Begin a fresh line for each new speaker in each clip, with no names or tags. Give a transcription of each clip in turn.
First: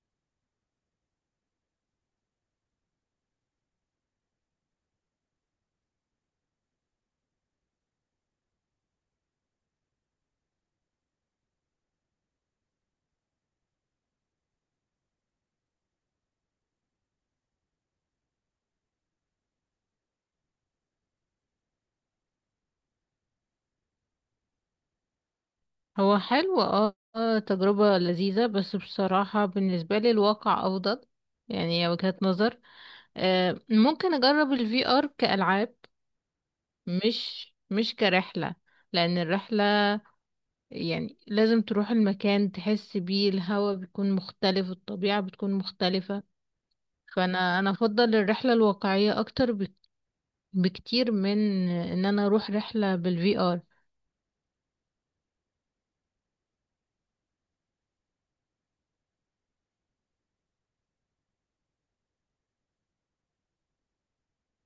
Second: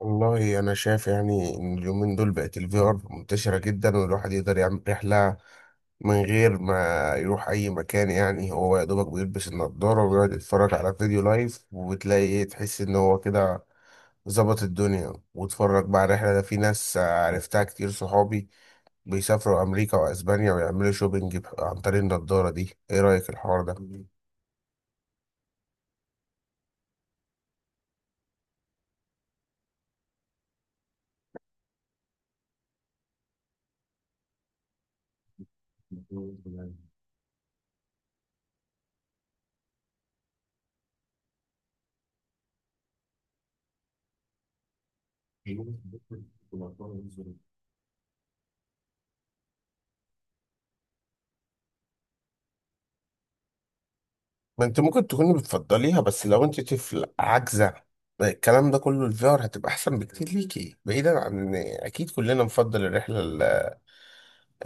والله انا شايف يعني ان اليومين دول بقت الفي ار منتشره جدا، والواحد يقدر يعمل رحله من غير ما يروح اي مكان. يعني هو يا دوبك بيلبس النضاره ويقعد يتفرج على فيديو لايف، وتلاقي ايه، تحس ان هو كده ظبط الدنيا واتفرج بقى على الرحله. ده في ناس عرفتها كتير، صحابي بيسافروا امريكا واسبانيا ويعملوا شوبينج عن طريق النضاره دي. ايه رايك الحوار ده؟
هو حلو تجربة لذيذة، بس بصراحة بالنسبة لي الواقع أفضل. يعني هي وجهة نظر. ممكن أجرب الفي ار كألعاب، مش كرحلة. لأن الرحلة يعني لازم تروح المكان تحس بيه، الهوا بيكون مختلف، الطبيعة بتكون مختلفة. فأنا أفضل الرحلة الواقعية أكتر بكتير من إن أنا أروح رحلة بالفي ار.
ما انت ممكن تكوني بتفضليها، بس لو انت طفل عاجزة الكلام ده كله، الفي ار هتبقى احسن بكتير ليكي، بعيدا عن ان اكيد كلنا نفضل الرحلة ال-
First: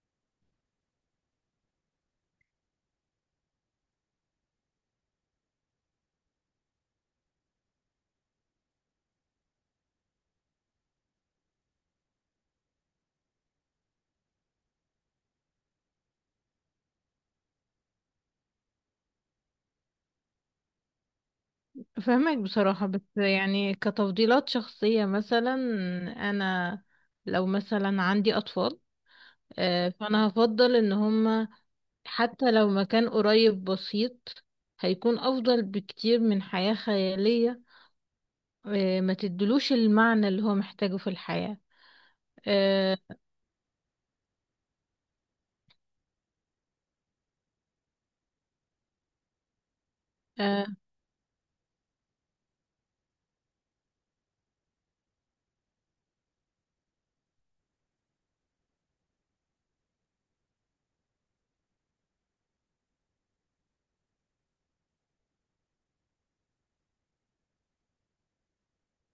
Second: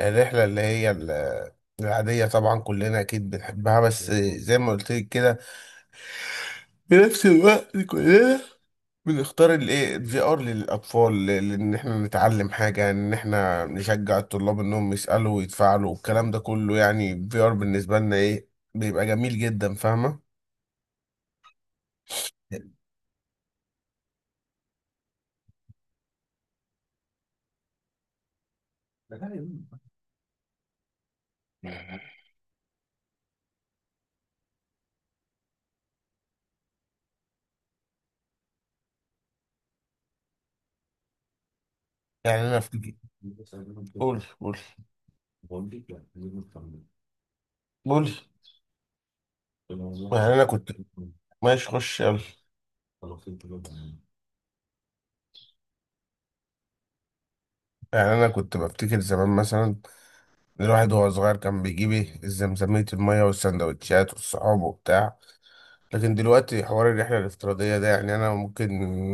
الرحلة اللي هي ال- العادية. طبعا كلنا اكيد بنحبها، بس زي ما قلت لك كده في نفس الوقت كلنا بنختار الايه الفي ار للاطفال، لان احنا نتعلم حاجة، ان احنا نشجع الطلاب انهم يسألوا ويتفاعلوا والكلام ده كله. يعني الفي ار بالنسبة لنا ايه، بيبقى جميل جدا، فاهمة؟
فهمك بصراحة، بس يعني كتفضيلات شخصية. مثلا أنا لو مثلا عندي أطفال، فأنا هفضل إن هما حتى لو مكان قريب بسيط هيكون أفضل بكتير من حياة خيالية. ما تدلوش المعنى اللي هو محتاجه في الحياة.
يعني انا في
اه.
قول قول قول. يعني انا
آه،
كنت، ماشي خش يلا. يعني انا كنت بفتكر زمان، مثلا الواحد وهو صغير كان بيجيب ايه الزمزمية، المية والسندوتشات والصحاب وبتاع. لكن دلوقتي حوار الرحلة الافتراضية ده، يعني انا ممكن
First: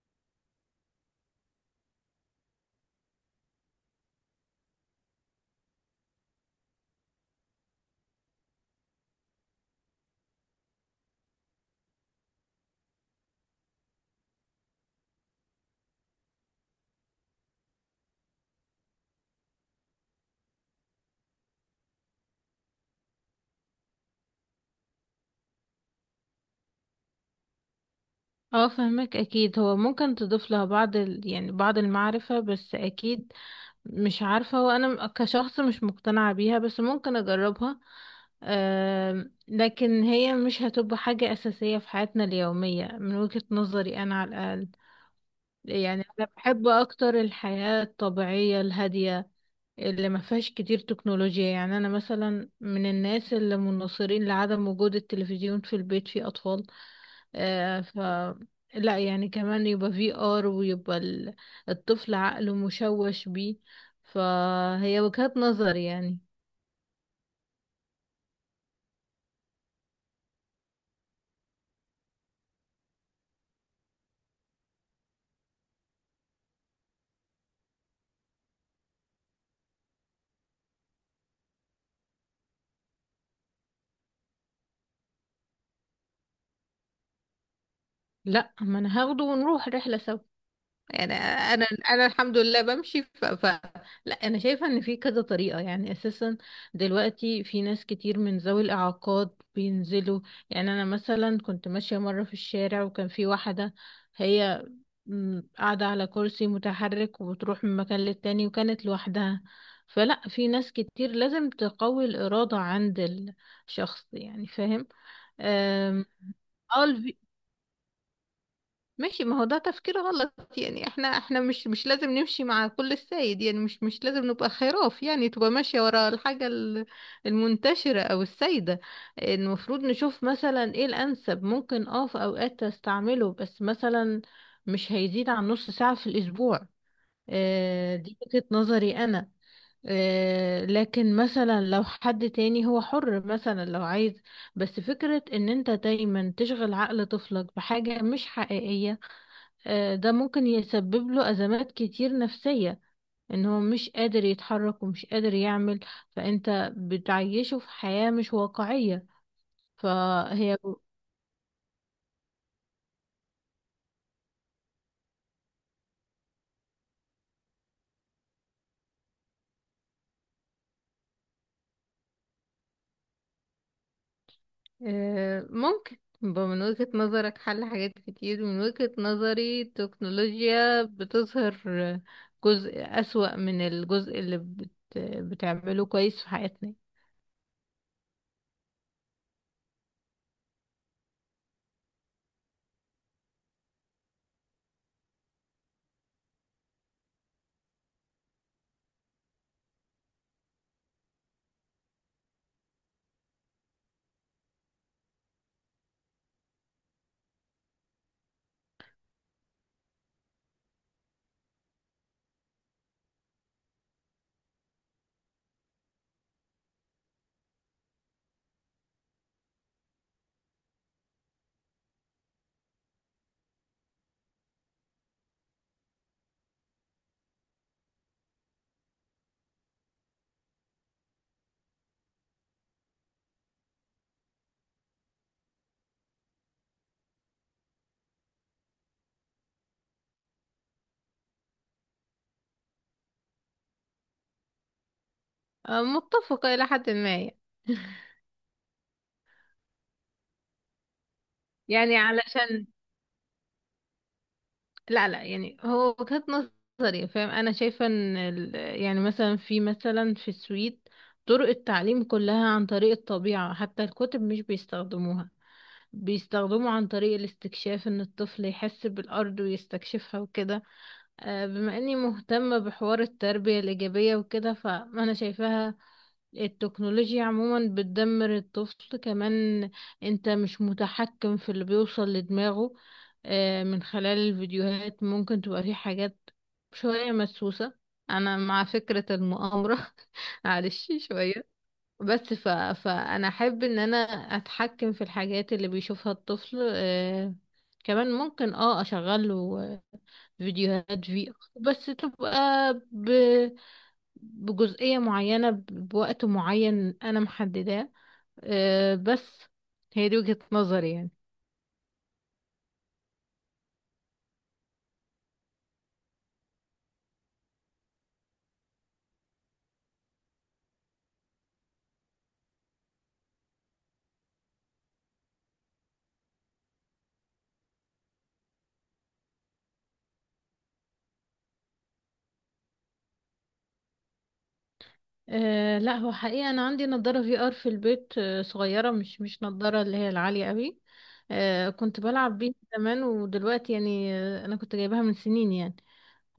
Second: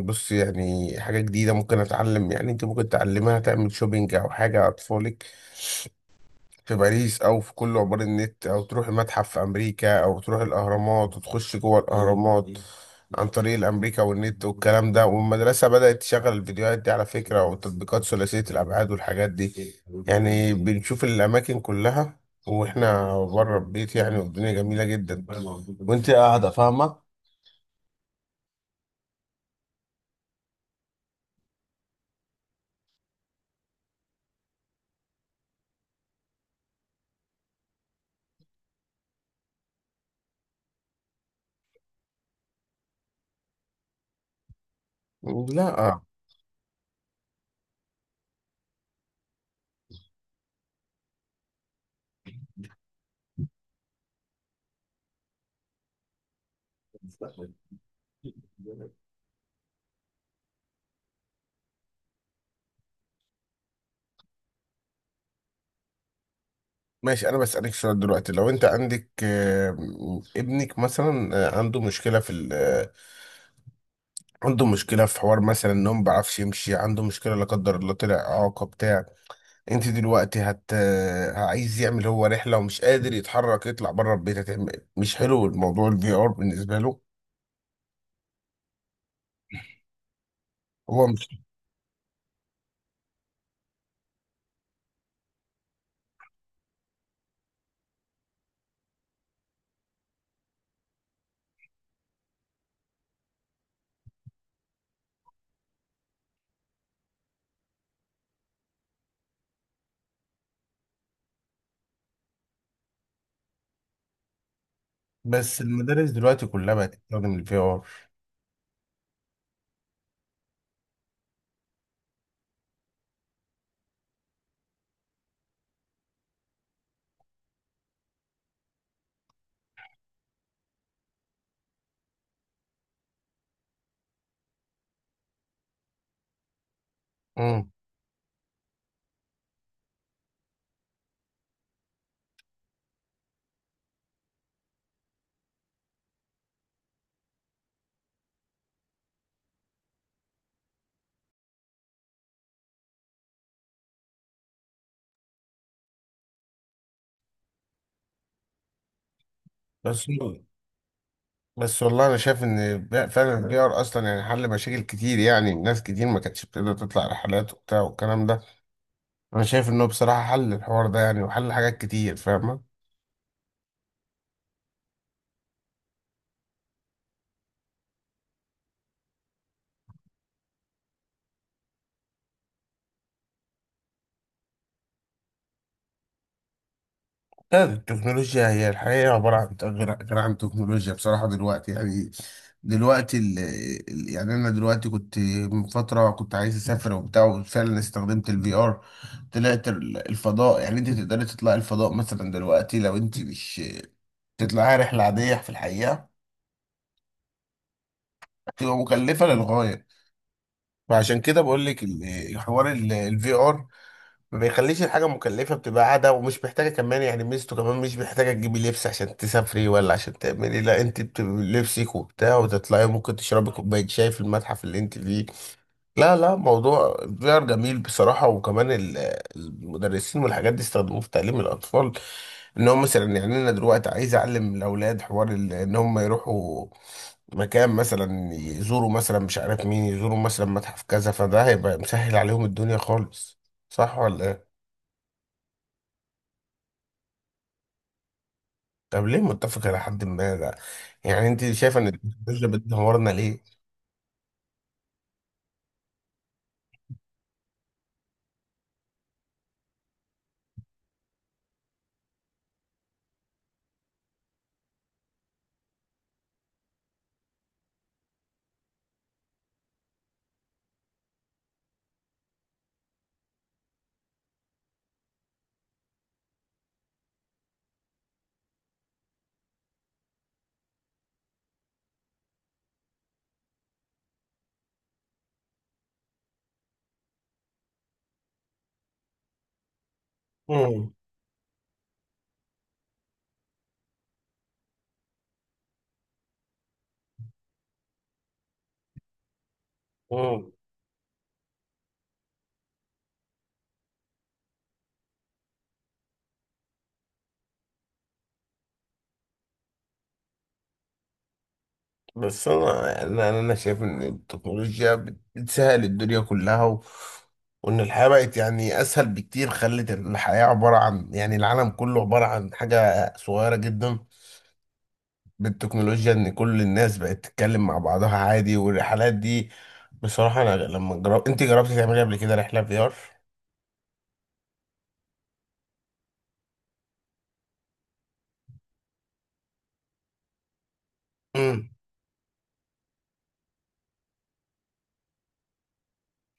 بص يعني حاجة جديدة ممكن اتعلم. يعني انت ممكن تعلمها، تعمل شوبينج او حاجة، اطفالك في باريس، او في كل عبار النت، او تروح المتحف في امريكا، او تروح الاهرامات وتخش جوه الاهرامات عن طريق الامريكا والنت والكلام ده. والمدرسه بدات تشغل الفيديوهات دي على فكره، وتطبيقات ثلاثيه الابعاد والحاجات دي. يعني بنشوف الاماكن كلها واحنا بره البيت، يعني والدنيا جميله جدا وانت قاعده، فاهمه؟
فهمك. أكيد هو ممكن تضيف لها بعض يعني بعض المعرفة، بس أكيد مش عارفة، هو أنا كشخص مش مقتنعة بيها، بس ممكن أجربها. لكن هي مش هتبقى حاجة أساسية في حياتنا اليومية من وجهة نظري أنا على الأقل.
لا، آه.
يعني أنا بحب أكتر الحياة الطبيعية الهادية اللي ما فيهاش كتير تكنولوجيا. يعني أنا مثلا من الناس اللي مناصرين لعدم وجود التلفزيون في البيت في أطفال. آه، ف لا يعني كمان يبقى في ار ويبقى الطفل عقله مشوش بيه. فهي وجهات نظر يعني.
ماشي، انا بسالك سؤال دلوقتي. لو انت عندك ابنك مثلا، عنده مشكله في عنده مشكله في حوار، مثلا ان هو ما بيعرفش يمشي، عنده مشكله لا قدر الله طلع اعاقه بتاع. انت دلوقتي عايز يعمل هو رحله ومش قادر يتحرك يطلع بره البيت، هتعمل مش حلو الموضوع الفي ار بالنسبه له؟
لا، ما انا هاخده ونروح رحلة سوا.
هو
يعني
مش،
انا الحمد لله بمشي لا انا شايفه ان في كذا طريقه يعني اساسا. دلوقتي في ناس كتير من ذوي الاعاقات بينزلوا. يعني انا مثلا كنت ماشيه مره في الشارع، وكان في واحده هي قاعده على كرسي متحرك، وبتروح من مكان للتاني وكانت لوحدها. فلا، في ناس كتير لازم تقوي الاراده عند الشخص، يعني فاهم.
بس
أم،
المدارس دلوقتي كلها
اه،
بقت تستخدم الفي ار.
ماشي. ما هو ده تفكير غلط، يعني احنا مش لازم نمشي مع كل السيد، يعني مش لازم نبقى خراف يعني، تبقى ماشية ورا الحاجة المنتشرة او السيدة. المفروض نشوف مثلا ايه الانسب، ممكن اه في اوقات استعمله بس مثلا مش هيزيد عن نص ساعة في الاسبوع.
امم
آه دي وجهة نظري انا. آه لكن مثلا لو حد تاني هو حر، مثلا لو عايز. بس فكرة ان انت دايما تشغل عقل طفلك بحاجة مش حقيقية، ده ممكن يسبب له أزمات كتير نفسية. ان هو مش قادر يتحرك ومش قادر يعمل، فانت بتعيشه في حياة مش واقعية.
بس
فهي
بس والله انا شايف ان فعلا الفي ار اصلا يعني حل مشاكل كتير، يعني ناس كتير ما كانتش بتقدر تطلع رحلات وبتاع والكلام ده. انا شايف انه بصراحه حل الحوار ده، يعني وحل حاجات كتير، فاهمه؟
ممكن يبقى من وجهة نظرك حل حاجات كتير، من وجهة نظري التكنولوجيا بتظهر جزء أسوأ من الجزء اللي بتعمله كويس في حياتنا.
لا، التكنولوجيا هي الحقيقة عبارة عن غير عن تكنولوجيا بصراحة دلوقتي. يعني دلوقتي يعني أنا دلوقتي كنت من فترة، كنت عايز أسافر وبتاع وفعلا استخدمت الفي آر. طلعت الفضاء. يعني أنت تقدري تطلعي الفضاء مثلا دلوقتي، لو أنت مش تطلعي رحلة عادية في الحقيقة تبقى مكلفة للغاية. فعشان كده بقول لك حوار الفي آر ما بيخليش الحاجة مكلفة، بتبقى قاعدة ومش محتاجة كمان. يعني ميزته كمان مش محتاجة تجيبي لبس عشان تسافري ولا عشان تعملي، لا انت بتبقي لبسك وبتاع وتطلعي، ممكن تشربي كوباية شاي في المتحف اللي انت فيه. لا لا، موضوع VR جميل بصراحة. وكمان المدرسين والحاجات دي استخدموه في تعليم الأطفال، ان هم مثلا، يعني انا دلوقتي عايز اعلم الاولاد حوار ان هم يروحوا مكان، مثلا يزوروا مثلا مش عارف مين، يزوروا مثلا متحف كذا، فده هيبقى مسهل عليهم الدنيا خالص، صح ولا؟
متفقة إلى حد ما يعني.
طب ليه متفق إلى حد ما ده؟ يعني أنت شايفة إن
يعني
التكنولوجيا
علشان
بتدمرنا ليه؟
لا لا، يعني هو وجهة نظري فاهم. انا شايفة ان يعني مثلا في، مثلا في السويد طرق التعليم كلها عن طريق الطبيعة، حتى الكتب مش بيستخدموها، بيستخدموا عن طريق الاستكشاف، ان الطفل يحس بالارض ويستكشفها وكده. بما اني مهتمة بحوار التربية الإيجابية وكده فأنا شايفاها التكنولوجيا عموما بتدمر الطفل. كمان انت مش متحكم في اللي بيوصل لدماغه من خلال الفيديوهات، ممكن تبقى في حاجات شوية مدسوسة. انا مع فكرة المؤامرة معلش
مم.
شوية. بس فانا احب ان انا اتحكم في الحاجات اللي بيشوفها الطفل. كمان ممكن اه اشغله
مم.
فيديوهات في بس تبقى ب... بجزئية معينة، بوقت معين أنا محدداه. أه بس هي دي وجهة نظري يعني.
بس أنا، يعني أنا شايف إن التكنولوجيا بتسهل الدنيا كلها، و... وإن الحياة بقت يعني أسهل بكتير، خلت الحياة عبارة عن، يعني العالم كله عبارة عن حاجة صغيرة جدا بالتكنولوجيا، إن كل الناس بقت تتكلم مع بعضها عادي، والرحلات دي بصراحة. أنا لما جرب، أنت جربتي تعملي قبل كده رحلة في آر؟
أه لا، هو حقيقة أنا عندي نضارة في آر في البيت، أه صغيرة، مش نضارة اللي هي العالية قوي.
امم
أه كنت بلعب بيها زمان، ودلوقتي يعني أنا كنت جايبها من سنين يعني.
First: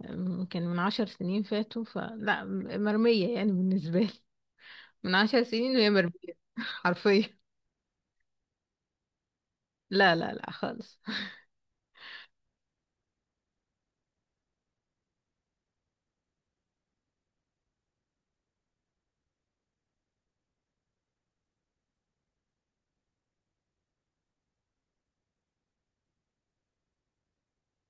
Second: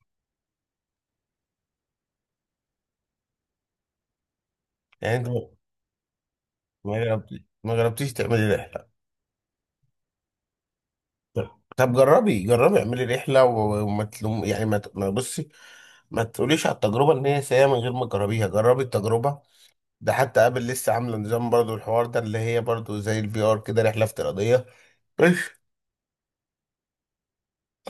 ممكن من 10 سنين فاتوا، فلا مرمية يعني بالنسبة لي. من
يعني أنت،
عشر سنين وهي مرمية حرفيا.
ما جربتيش تعملي رحلة؟
لا لا لا خالص.
طب جربي جربي اعملي رحلة، وما تلوم، يعني ما بصي، ما تقوليش على التجربة ان هي سيئة من غير ما تجربيها، جربي التجربة. ده حتى قابل لسه عاملة نظام برضو الحوار ده، اللي هي برضو زي الفي ار كده، رحلة افتراضية.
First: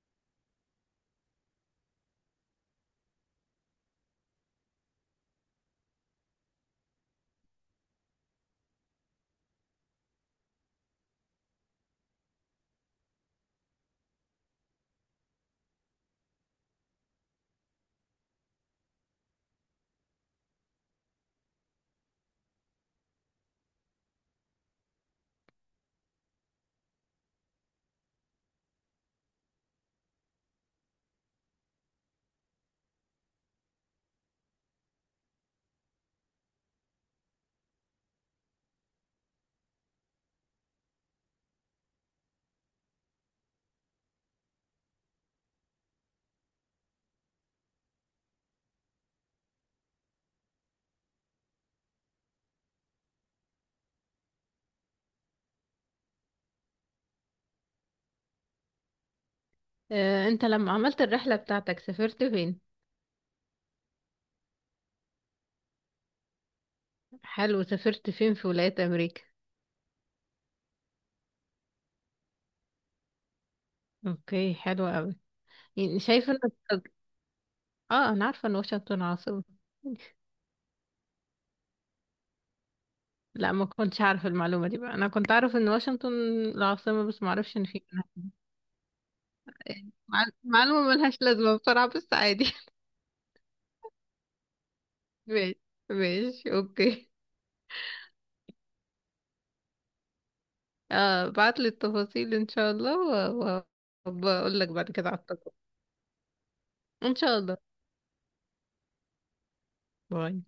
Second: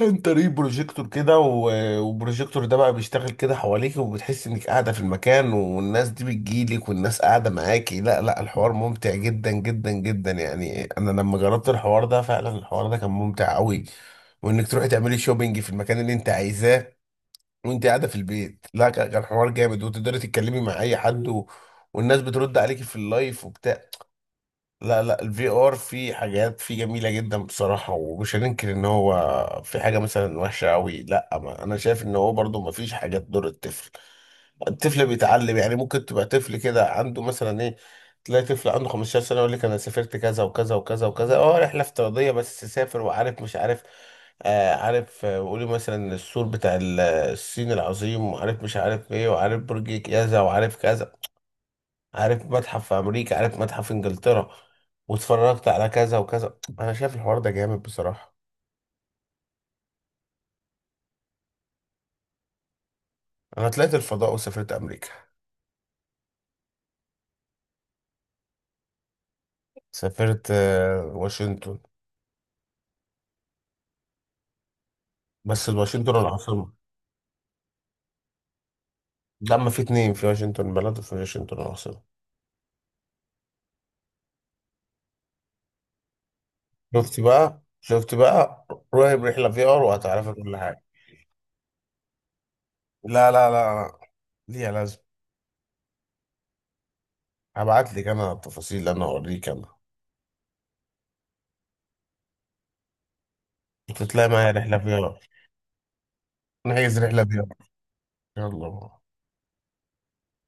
انت ليه بروجيكتور كده، والبروجيكتور ده بقى بيشتغل كده حواليك وبتحس انك قاعده في المكان، والناس دي بتجيلك والناس قاعده معاكي. لا لا، الحوار ممتع جدا جدا جدا، يعني انا لما جربت الحوار ده فعلا الحوار ده كان ممتع قوي، وانك تروحي تعملي شوبينج في المكان اللي انت عايزاه وانت قاعده في البيت. لا، كان حوار جامد، وتقدري تتكلمي مع اي حد، و... والناس بترد عليكي في اللايف وبتاع. لا لا، الفي ار فيه حاجات فيه جميله جدا بصراحه، ومش هننكر ان هو في حاجه مثلا وحشه قوي. لا، ما انا شايف ان هو برضو ما فيش حاجه تضر الطفل. الطفل بيتعلم، يعني ممكن تبقى طفل كده عنده مثلا ايه، تلاقي طفل عنده 15 سنه يقول لك انا سافرت كذا وكذا وكذا وكذا. اه، رحله افتراضيه بس سافر وعارف مش عارف. آه عارف. وقولي مثلا السور بتاع الصين العظيم، وعارف مش عارف ايه، وعارف برج كذا، وعارف كذا، عارف متحف في امريكا، عارف متحف في انجلترا، واتفرجت على كذا وكذا. انا شايف الحوار ده جامد بصراحة.
انت لما عملت الرحلة بتاعتك سافرت فين؟
انا طلعت الفضاء وسافرت امريكا.
حلو، سافرت فين في ولايات امريكا؟
سافرت واشنطن.
اوكي، حلو قوي.
بس
يعني
واشنطن
شايفة ان
العاصمة.
اه انا عارفة ان واشنطن عاصمة.
ده ما في اتنين، في واشنطن بلد وفي واشنطن العاصمة.
لا ما كنتش عارفة المعلومة دي بقى، انا كنت اعرف ان واشنطن العاصمة
شفت
بس ما اعرفش
بقى
ان في
شفت بقى، روحي برحلة في ار وهتعرفي كل
معلومة
حاجة.
ملهاش لازمة بصراحة، بس عادي
لا لا لا لا، ليها لازم.
ماشي، ماشي اوكي.
هبعت لك انا التفاصيل، انا اوريك انا.
اه، بعت لي التفاصيل ان شاء الله،
تطلعي معايا
وبقول لك
رحلة في
بعد كده على
ار.
التجربة
نحجز
ان
رحلة
شاء
في ار.
الله.
يلا.
باي.